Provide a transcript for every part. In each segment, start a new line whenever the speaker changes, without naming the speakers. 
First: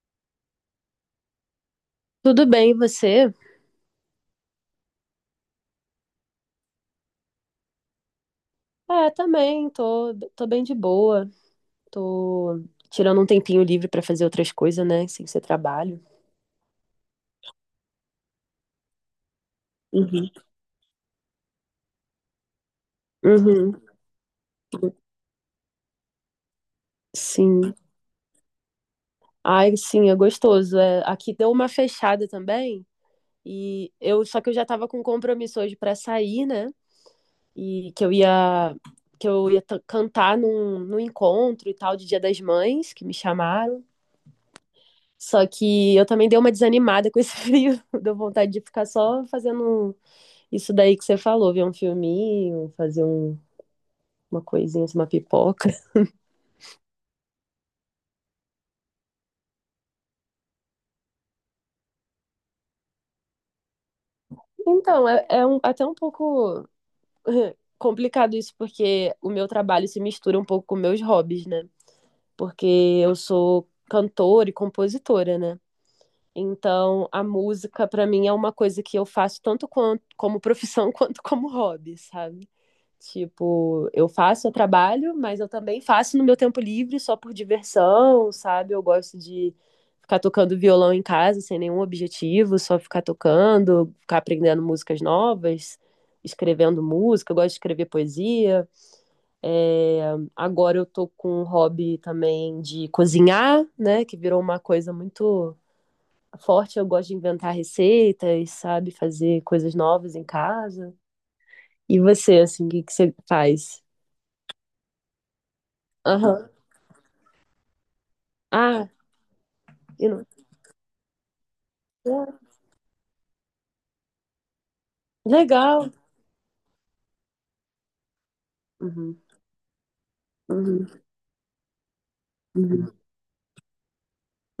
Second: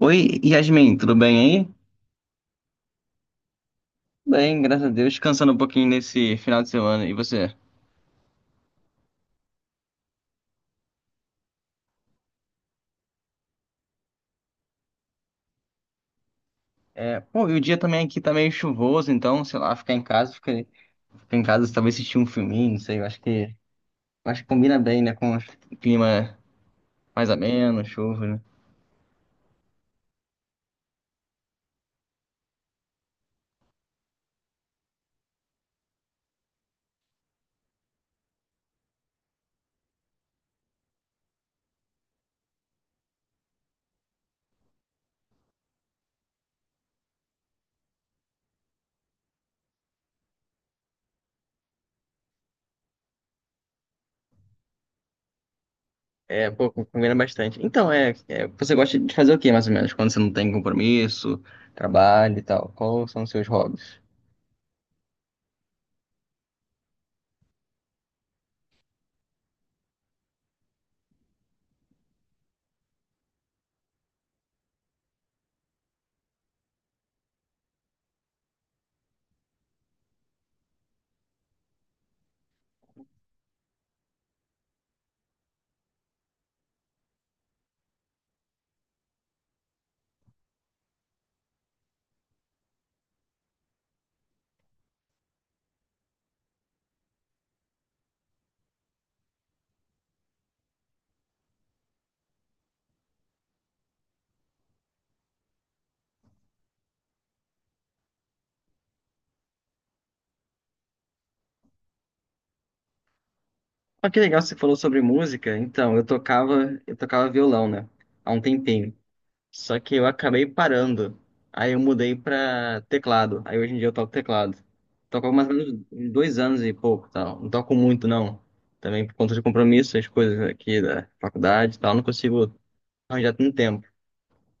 Oi, Yasmin, tudo bem aí?
Tudo bem, e você?
Bem, graças a Deus, descansando um pouquinho nesse final de semana. E você?
É, também, tô bem de boa. Tô tirando um tempinho livre pra fazer outras coisas, né? Sem ser trabalho.
É, pô, e o dia também aqui tá meio chuvoso, então, sei lá,
Uhum.
ficar em casa, talvez assistir um filminho, não sei, eu acho que,
Uhum.
eu acho que combina bem, né, com o clima mais
Sim.
ameno, chuva, né?
Ai, sim, é gostoso. É, aqui deu uma fechada também. E eu, só que eu já tava com compromisso hoje pra sair, né? E que eu ia que eu ia cantar num encontro e tal de Dia das Mães, que me chamaram. Só que eu também dei uma desanimada com esse frio, deu vontade de ficar só fazendo um isso daí que você falou, ver um filminho, fazer um, uma coisinha, assim, uma pipoca.
É, pô, combina bastante. Então, você gosta de fazer o quê, mais ou menos, quando você não tem compromisso, trabalho e tal? Quais são os seus hobbies?
Então, é um, até um pouco complicado isso, porque o meu trabalho se mistura um pouco com meus hobbies, né? Porque eu sou cantora e compositora, né? Então, a música, para mim, é uma coisa que eu faço tanto quanto, como profissão quanto como hobby, sabe? Tipo, eu faço, eu trabalho, mas eu também faço no meu tempo livre só por diversão, sabe? Eu gosto de ficar tocando violão em casa sem nenhum objetivo, só ficar tocando, ficar aprendendo músicas novas, escrevendo música, eu gosto de escrever poesia. É, agora eu tô com um hobby também de cozinhar, né? Que virou uma coisa muito forte. Eu gosto de inventar receitas, sabe? Fazer coisas novas em casa. E você, assim, o que que você faz?
Ah, que legal, você falou sobre música. Então, eu
Aham.
tocava, eu tocava violão, né? Há um
Ah,
tempinho. Só que eu
eu não.
acabei parando. Aí eu mudei
Ah,
pra teclado. Aí hoje em dia eu toco teclado. Toco mais ou menos
legal.
uns 2 anos e pouco, tal. Não toco muito, não. Também por
Uhum,
conta de compromisso, as coisas aqui
uhum,
da faculdade e tal, não consigo
uhum,
arranjar tanto tempo.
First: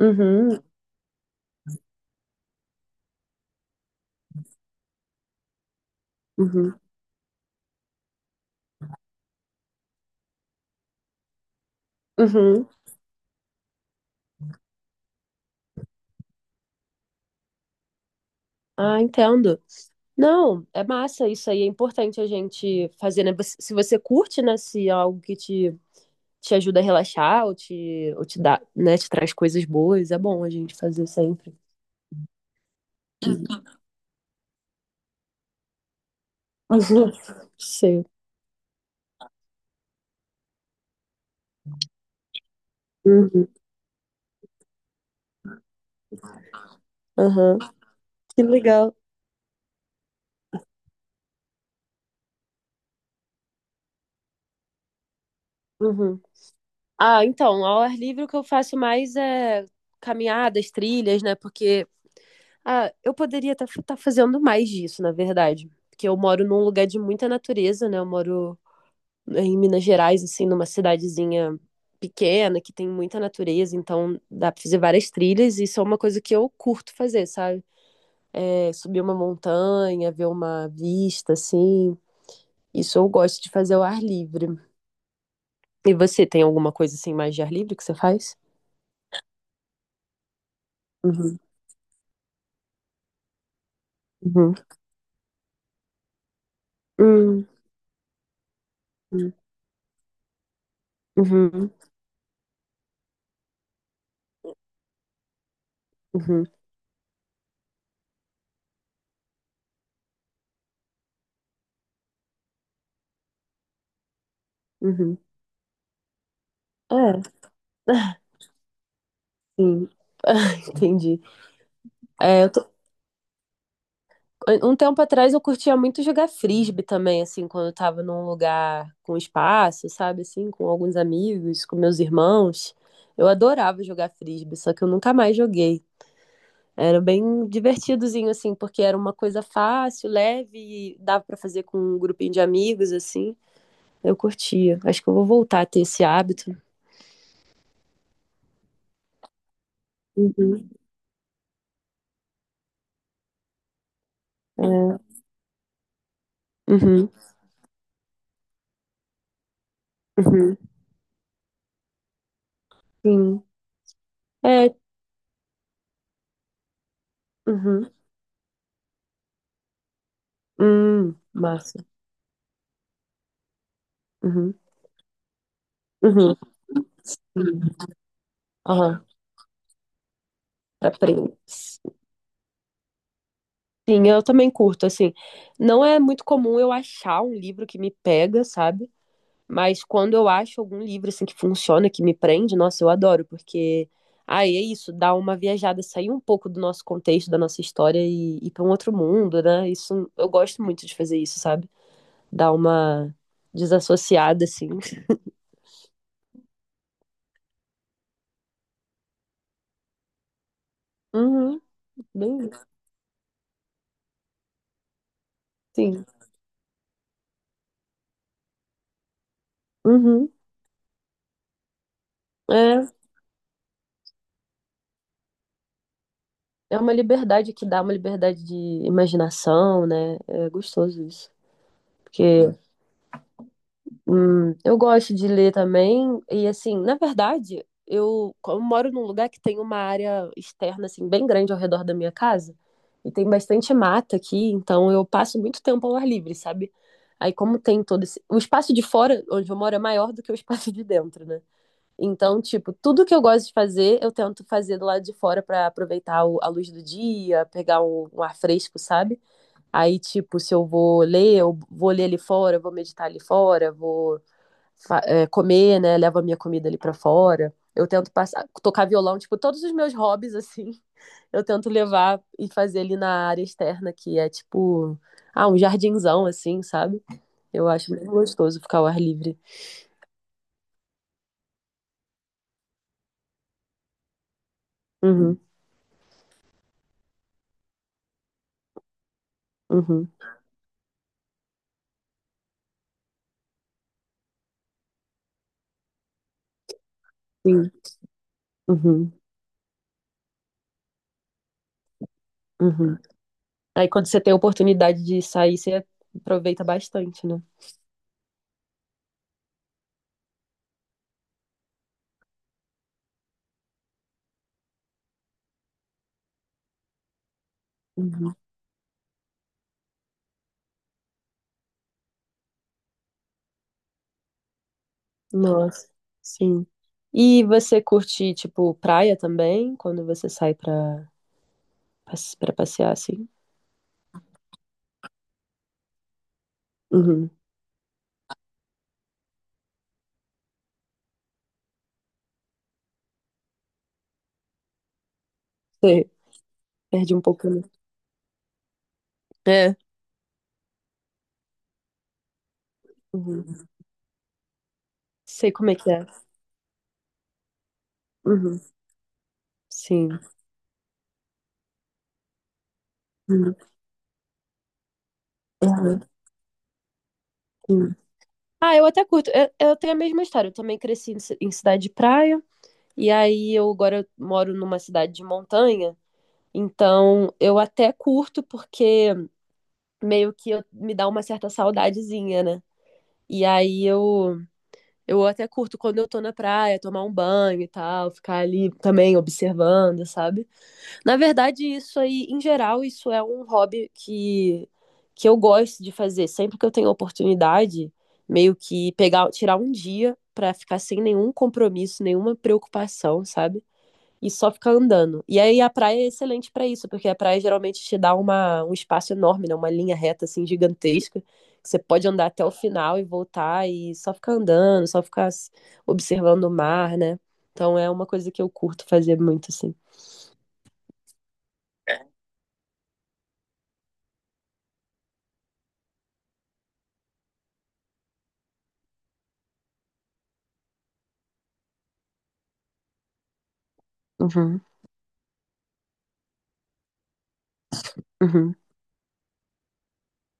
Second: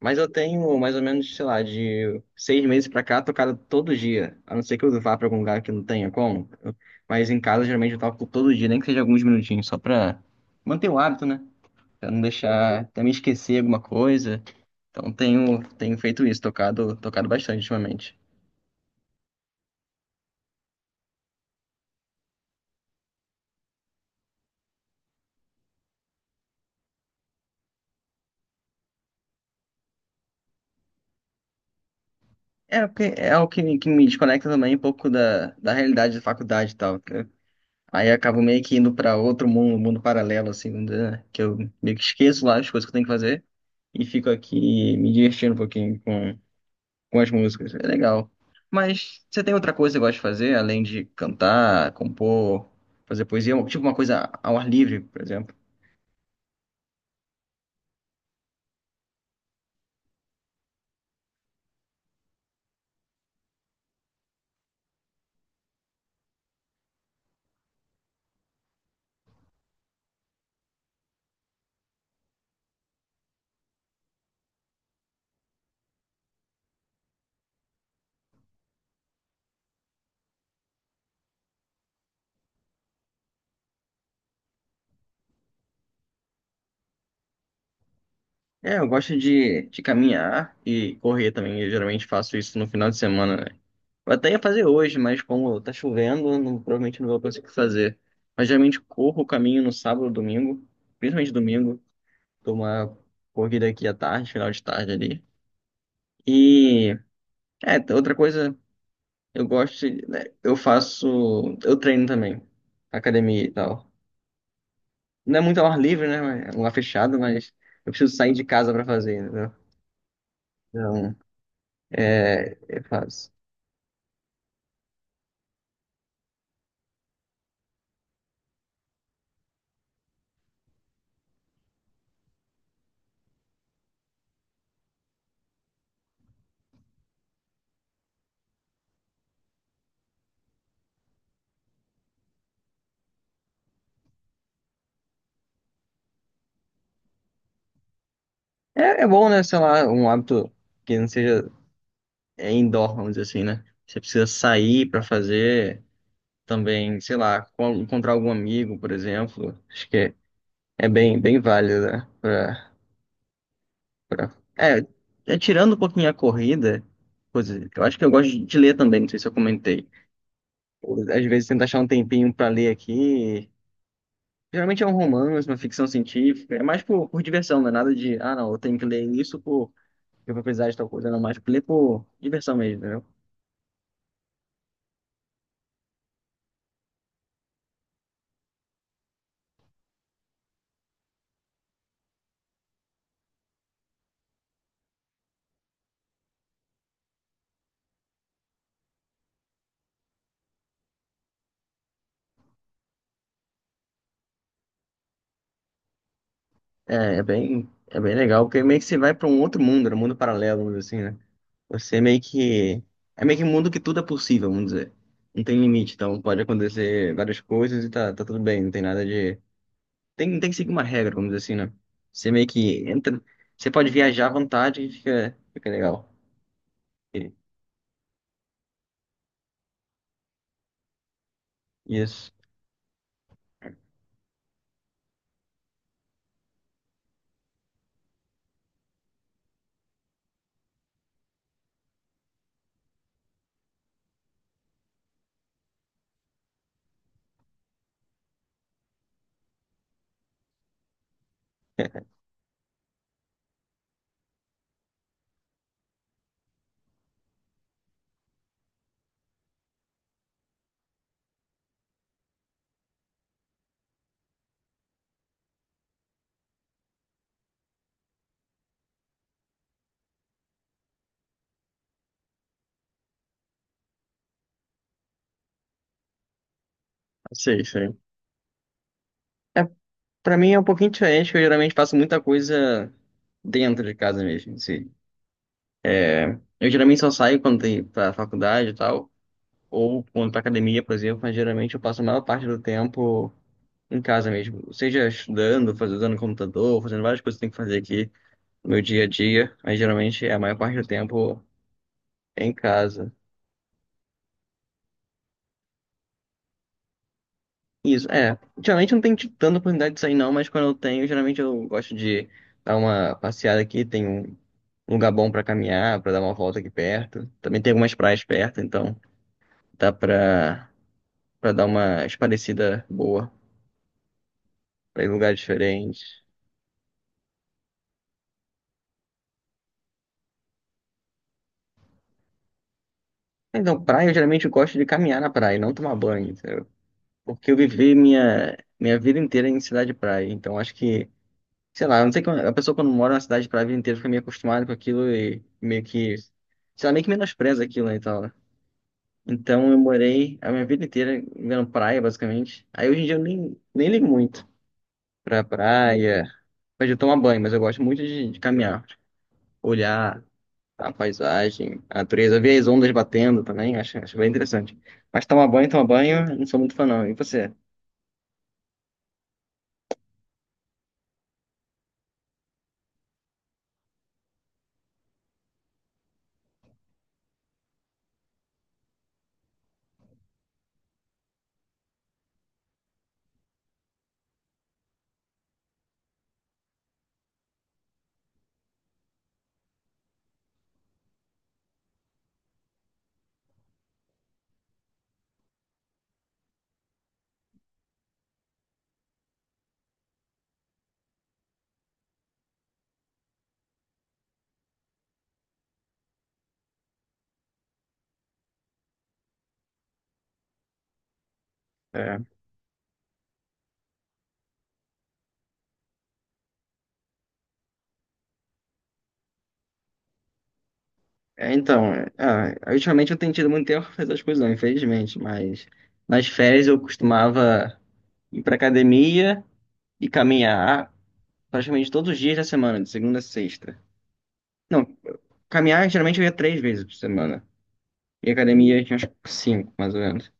Mas eu tenho mais ou menos, sei lá, de 6 meses pra cá, tocado todo dia. A não ser que eu vá pra algum lugar que não tenha como.
uhum,
Mas em casa, geralmente, eu toco todo dia, nem que seja alguns minutinhos, só pra manter o hábito, né? Pra não
uhum.
deixar, também esquecer alguma coisa. Então tenho, tenho feito isso, tocado, tocado bastante ultimamente.
Ah, entendo. Não, é massa isso aí, é importante a gente fazer, né? Você- se você curte, né, se é algo que te ajuda a relaxar ou te dá, né, te traz coisas boas, é bom a gente fazer sempre.
É, porque é o que, que me desconecta também um pouco da, da realidade da faculdade e tal.
Uhum. Sim.
Aí eu acabo meio que indo para outro mundo, um mundo paralelo, assim, né, que eu meio que esqueço lá as coisas que eu tenho que fazer
Uhum.
e fico aqui me divertindo um pouquinho com as
Aham.
músicas. É legal.
Que legal.
Mas você tem outra coisa que gosta de fazer, além de cantar, compor, fazer poesia, tipo uma coisa ao ar livre, por exemplo?
Uhum. Ah, então, ao ar livre o que eu faço mais é caminhadas, trilhas, né? Porque ah, eu poderia estar fazendo mais disso, na verdade. Porque eu moro num lugar de muita natureza, né? Eu moro em Minas Gerais, assim, numa cidadezinha pequena, que tem muita natureza, então dá pra fazer várias trilhas, e isso é uma coisa que eu curto fazer, sabe? É, subir uma montanha, ver uma vista, assim. Isso eu gosto de fazer ao ar livre. E você tem alguma coisa assim mais de ar livre que você faz?
É, eu gosto de caminhar e correr
Uhum,
também. Eu geralmente faço isso no final de semana, né? Eu até ia
uhum,
fazer hoje, mas como tá chovendo, provavelmente não vou
uhum,
conseguir fazer. Mas geralmente corro o caminho no sábado, domingo, principalmente
uhum,
domingo, dou uma corrida aqui à tarde, final de tarde ali.
uhum,
E outra coisa, eu gosto, né, eu faço, eu treino também, academia e tal.
uhum.
Não é muito ao ar livre, né? É um ar fechado,
É.
mas eu preciso sair de casa pra fazer, entendeu?
Sim.
Então,
Entendi. É, eu
é,
tô-
eu faço.
Um tempo atrás eu curtia muito jogar frisbee também, assim, quando eu tava num lugar com espaço, sabe, assim, com alguns amigos, com meus irmãos. Eu adorava jogar frisbee, só que eu nunca mais joguei. Era bem divertidozinho, assim, porque era uma coisa fácil, leve, e dava pra fazer com um grupinho de amigos, assim. Eu curtia. Acho que eu vou voltar a ter esse hábito.
É, é bom, né? Sei lá, um hábito
Uhum.
que não seja é indoor, vamos dizer assim, né? Você precisa sair
É.
pra fazer também,
Uhum.
sei lá, encontrar algum amigo, por exemplo. Acho que é,
Uhum.
é bem, bem válido, né? Pra,
Sim.
pra...
É.
É, tirando um pouquinho a corrida, coisa, eu
Uhum.
acho que eu gosto de ler também, não sei se eu comentei. Às vezes tento achar
Massa.
um tempinho pra ler aqui.
Uhum.
Geralmente é um romance, uma ficção
Uhum.
científica. É mais por diversão, não é
Uhum.
nada de, ah, não, eu tenho que ler
Aham.
isso por. Eu vou precisar de tal
Pra
coisa, não, mais por ler
Prince.
por diversão mesmo, né?
Sim, eu também curto, assim. Não é muito comum eu achar um livro que me pega, sabe? Mas quando eu acho algum livro, assim, que funciona, que me prende, nossa, eu adoro, porque... aí é isso, dá uma viajada, sair um pouco do nosso contexto, da nossa história e ir para um outro mundo, né? Isso, eu gosto muito de fazer isso, sabe? Dar uma desassociada, assim.
É bem legal, porque meio que você vai para um outro mundo, né, um mundo paralelo, vamos dizer assim, né?
Uhum,
Você meio
bem, isso,
que. É meio que um mundo que tudo é possível, vamos dizer. Não tem limite,
sim.
então pode acontecer várias coisas e tá, tá tudo bem, não tem nada de.
Uhum.
Tem, não tem que seguir uma regra, vamos dizer assim, né? Você meio que
É,
entra. Você pode viajar à vontade e fica, fica legal.
é uma
E-
liberdade que dá, uma liberdade de imaginação, né? É gostoso isso. Porque
Isso.
é. Hum, eu gosto de ler também, e assim, na verdade, eu, como eu moro num lugar que tem uma área externa, assim, bem grande ao redor da minha casa, e tem bastante mata aqui, então eu passo muito tempo ao ar livre, sabe? Aí, como tem todo esse, o espaço de fora, onde eu moro, é maior do que o espaço de dentro, né? Então, tipo, tudo que eu gosto de fazer, eu tento fazer do lado de fora pra aproveitar o- a luz do dia, pegar um ar fresco, sabe? Aí, tipo, se eu vou ler, eu vou ler ali fora, vou meditar ali fora, vou é, comer, né? Levo a minha comida ali pra fora. Eu tento passar, tocar violão, tipo, todos os meus hobbies, assim, eu tento levar e fazer ali na área externa, que é tipo, ah, um jardinzão, assim, sabe?
Sei,
Eu acho
sei.
muito gostoso ficar ao ar livre.
É, pra mim é um pouquinho diferente, porque eu geralmente faço muita coisa dentro de casa mesmo, assim.
Uhum,
Eu geralmente só saio quando tem pra faculdade e tal. Ou
uhum,
quando para academia, por exemplo, mas geralmente eu passo a maior parte do tempo em casa mesmo, seja estudando, fazendo usando computador, fazendo várias coisas que eu tenho que
sim,
fazer aqui no meu dia a
uhum,
dia, mas geralmente é a maior parte do tempo em
uhum.
casa.
Aí quando você tem a oportunidade de sair, você aproveita bastante, né?
Isso, é. Geralmente eu não tenho tido tanta oportunidade de sair não, mas quando eu tenho, geralmente eu gosto de dar uma passeada aqui, tem um lugar bom para caminhar, para dar uma volta aqui perto. Também tem algumas praias
Uhum.
perto, então dá para dar uma esparecida boa, para ir em lugares
Nossa,
diferentes.
sim. E você curte, tipo, praia também, quando você sai pra, pra passear, assim?
Então, praia, eu geralmente gosto de caminhar na praia, não tomar banho, entendeu?
Uhum.
Porque eu vivi minha vida inteira em cidade de praia. Então, acho que, sei lá, eu não sei como a pessoa quando mora na cidade de praia a vida inteira fica meio acostumada com aquilo e meio
Você
que, sei lá, meio que
perde um pouco, né?
menospreza aquilo né, e tal. Né? Então,
É.
eu morei a minha vida inteira vendo praia, basicamente. Aí, hoje em dia, eu nem,
Uhum.
nem ligo muito pra
Sei como é que é.
praia, mas de tomar banho, mas eu gosto muito de
Uhum.
caminhar,
Sim.
olhar a paisagem, a natureza. Eu vi as ondas batendo
Uhum.
também, acho bem interessante. Mas tomar
Uhum.
banho, não sou muito fã não. E você?
Sim. Ah, eu até curto. Eu tenho a mesma história. Eu também cresci em, em cidade de praia. E aí eu agora moro numa cidade de montanha. Então eu até curto porque meio que eu- me dá uma certa saudadezinha, né? E aí eu até curto quando eu tô na praia, tomar um banho e tal, ficar ali também observando, sabe? Na verdade, isso aí, em geral, isso é um hobby que eu gosto de fazer. Sempre que eu tenho oportunidade, meio que pegar, tirar um dia pra ficar sem nenhum compromisso, nenhuma preocupação, sabe? E só ficar andando. E aí a praia é excelente para isso, porque a praia geralmente te dá uma, um espaço enorme, né? Uma linha reta assim gigantesca, que você pode
É,
andar até o final e voltar e só ficar andando, só ficar observando o mar, né? Então é uma coisa que eu curto fazer muito assim.
então, ah, ultimamente eu tenho tido muito tempo para fazer as coisas não, infelizmente. Mas nas férias eu costumava ir para academia e caminhar praticamente todos os dias da semana, de segunda a sexta.
Uhum,
Não, caminhar geralmente eu ia três vezes por semana. E
uhum,
academia eu tinha uns cinco, mais ou menos.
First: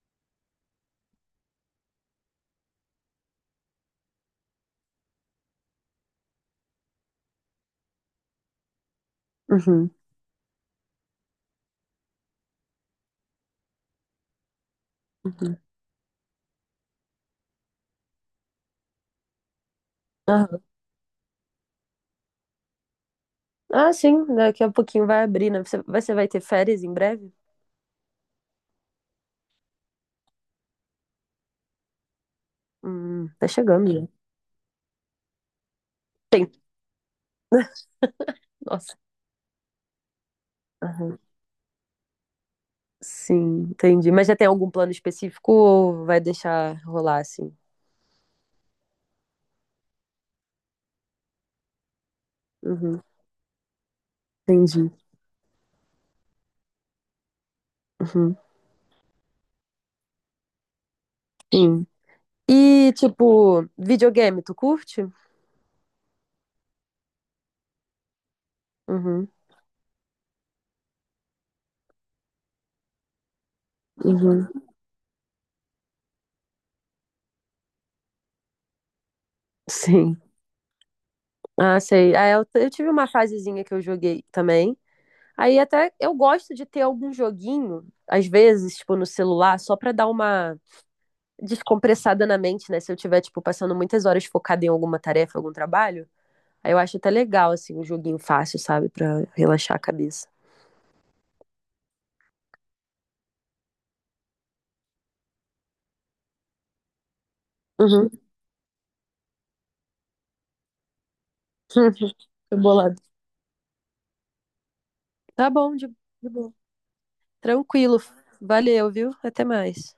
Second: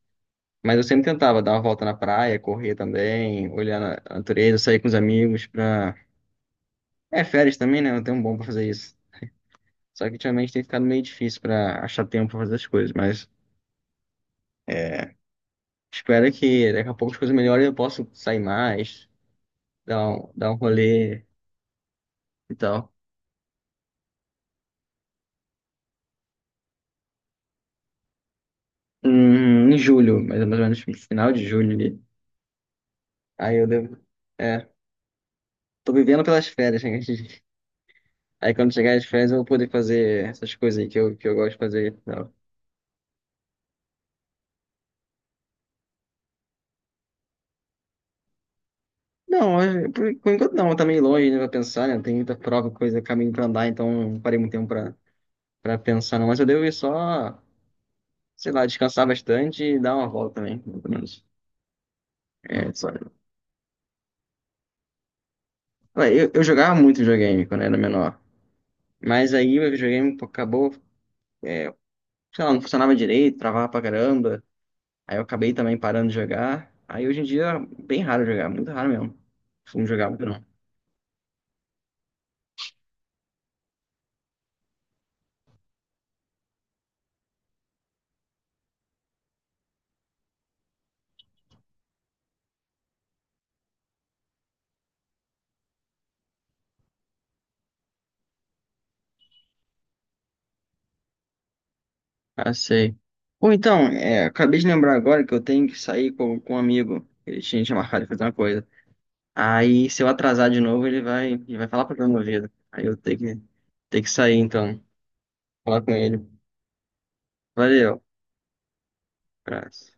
Mas eu sempre tentava dar uma volta na praia, correr também, olhar na a natureza, sair com os amigos para. É, férias também, né? Não tem um bom pra fazer isso.
uhum,
Só que ultimamente tem ficado meio difícil pra achar tempo pra fazer as coisas, mas é,
uhum.
espero que daqui a pouco as coisas melhorem e eu possa sair mais, dar um
Aham.
rolê e tal.
Ah, sim, daqui a pouquinho vai abrir, né? Você vai ter férias em breve?
Em julho, mais ou menos no final de julho ali.
Tá
Aí eu
chegando
devo.
já.
É, tô vivendo pelas
Tem.
férias, né? Aí quando chegar
Nossa.
as férias eu vou poder fazer essas coisas aí que eu,
Aham.
que eu gosto de fazer. E tal.
Sim, entendi. Mas já tem algum plano específico ou vai deixar rolar assim?
Não, por enquanto não, tá meio longe, né? Pra pensar, né? Tem muita prova, coisa,
Uhum,
caminho pra andar, então não parei muito tempo
entendi.
pra pensar, não. Mas eu devo ir só,
Uhum,
sei lá, descansar bastante e dar uma volta também, pelo menos.
sim.
É, só...
E, tipo, videogame, tu curte?
Ué, eu jogava muito videogame quando era menor.
Uhum,
Mas aí o videogame pô, acabou, é, sei lá, não funcionava direito, travava pra caramba.
uhum,
Aí eu acabei também parando de jogar. Aí hoje em dia é bem raro jogar, muito raro mesmo. Não jogar
sim.
muito não.
Ah, sei. Ah, eu tive uma fasezinha que eu joguei também. Aí até eu gosto de ter algum joguinho, às vezes, tipo, no celular, só pra dar uma descompressada na mente, né? Se eu tiver, tipo, passando muitas horas focada em alguma tarefa, algum trabalho. Aí eu acho até legal, assim, um joguinho fácil, sabe? Pra relaxar a cabeça.
Ah, sei. Ou então, é, acabei de lembrar agora que eu tenho que sair com um amigo. Ele tinha marcado de
Uhum.
fazer uma coisa. Aí, se eu atrasar de novo, ele vai falar pra minha vida.
Foi
Aí eu
bolado.
tenho que sair, então.
Tá bom,
Falar com ele.
de boa. Tranquilo.
Valeu.
Valeu, viu? Até
Abraço.
mais.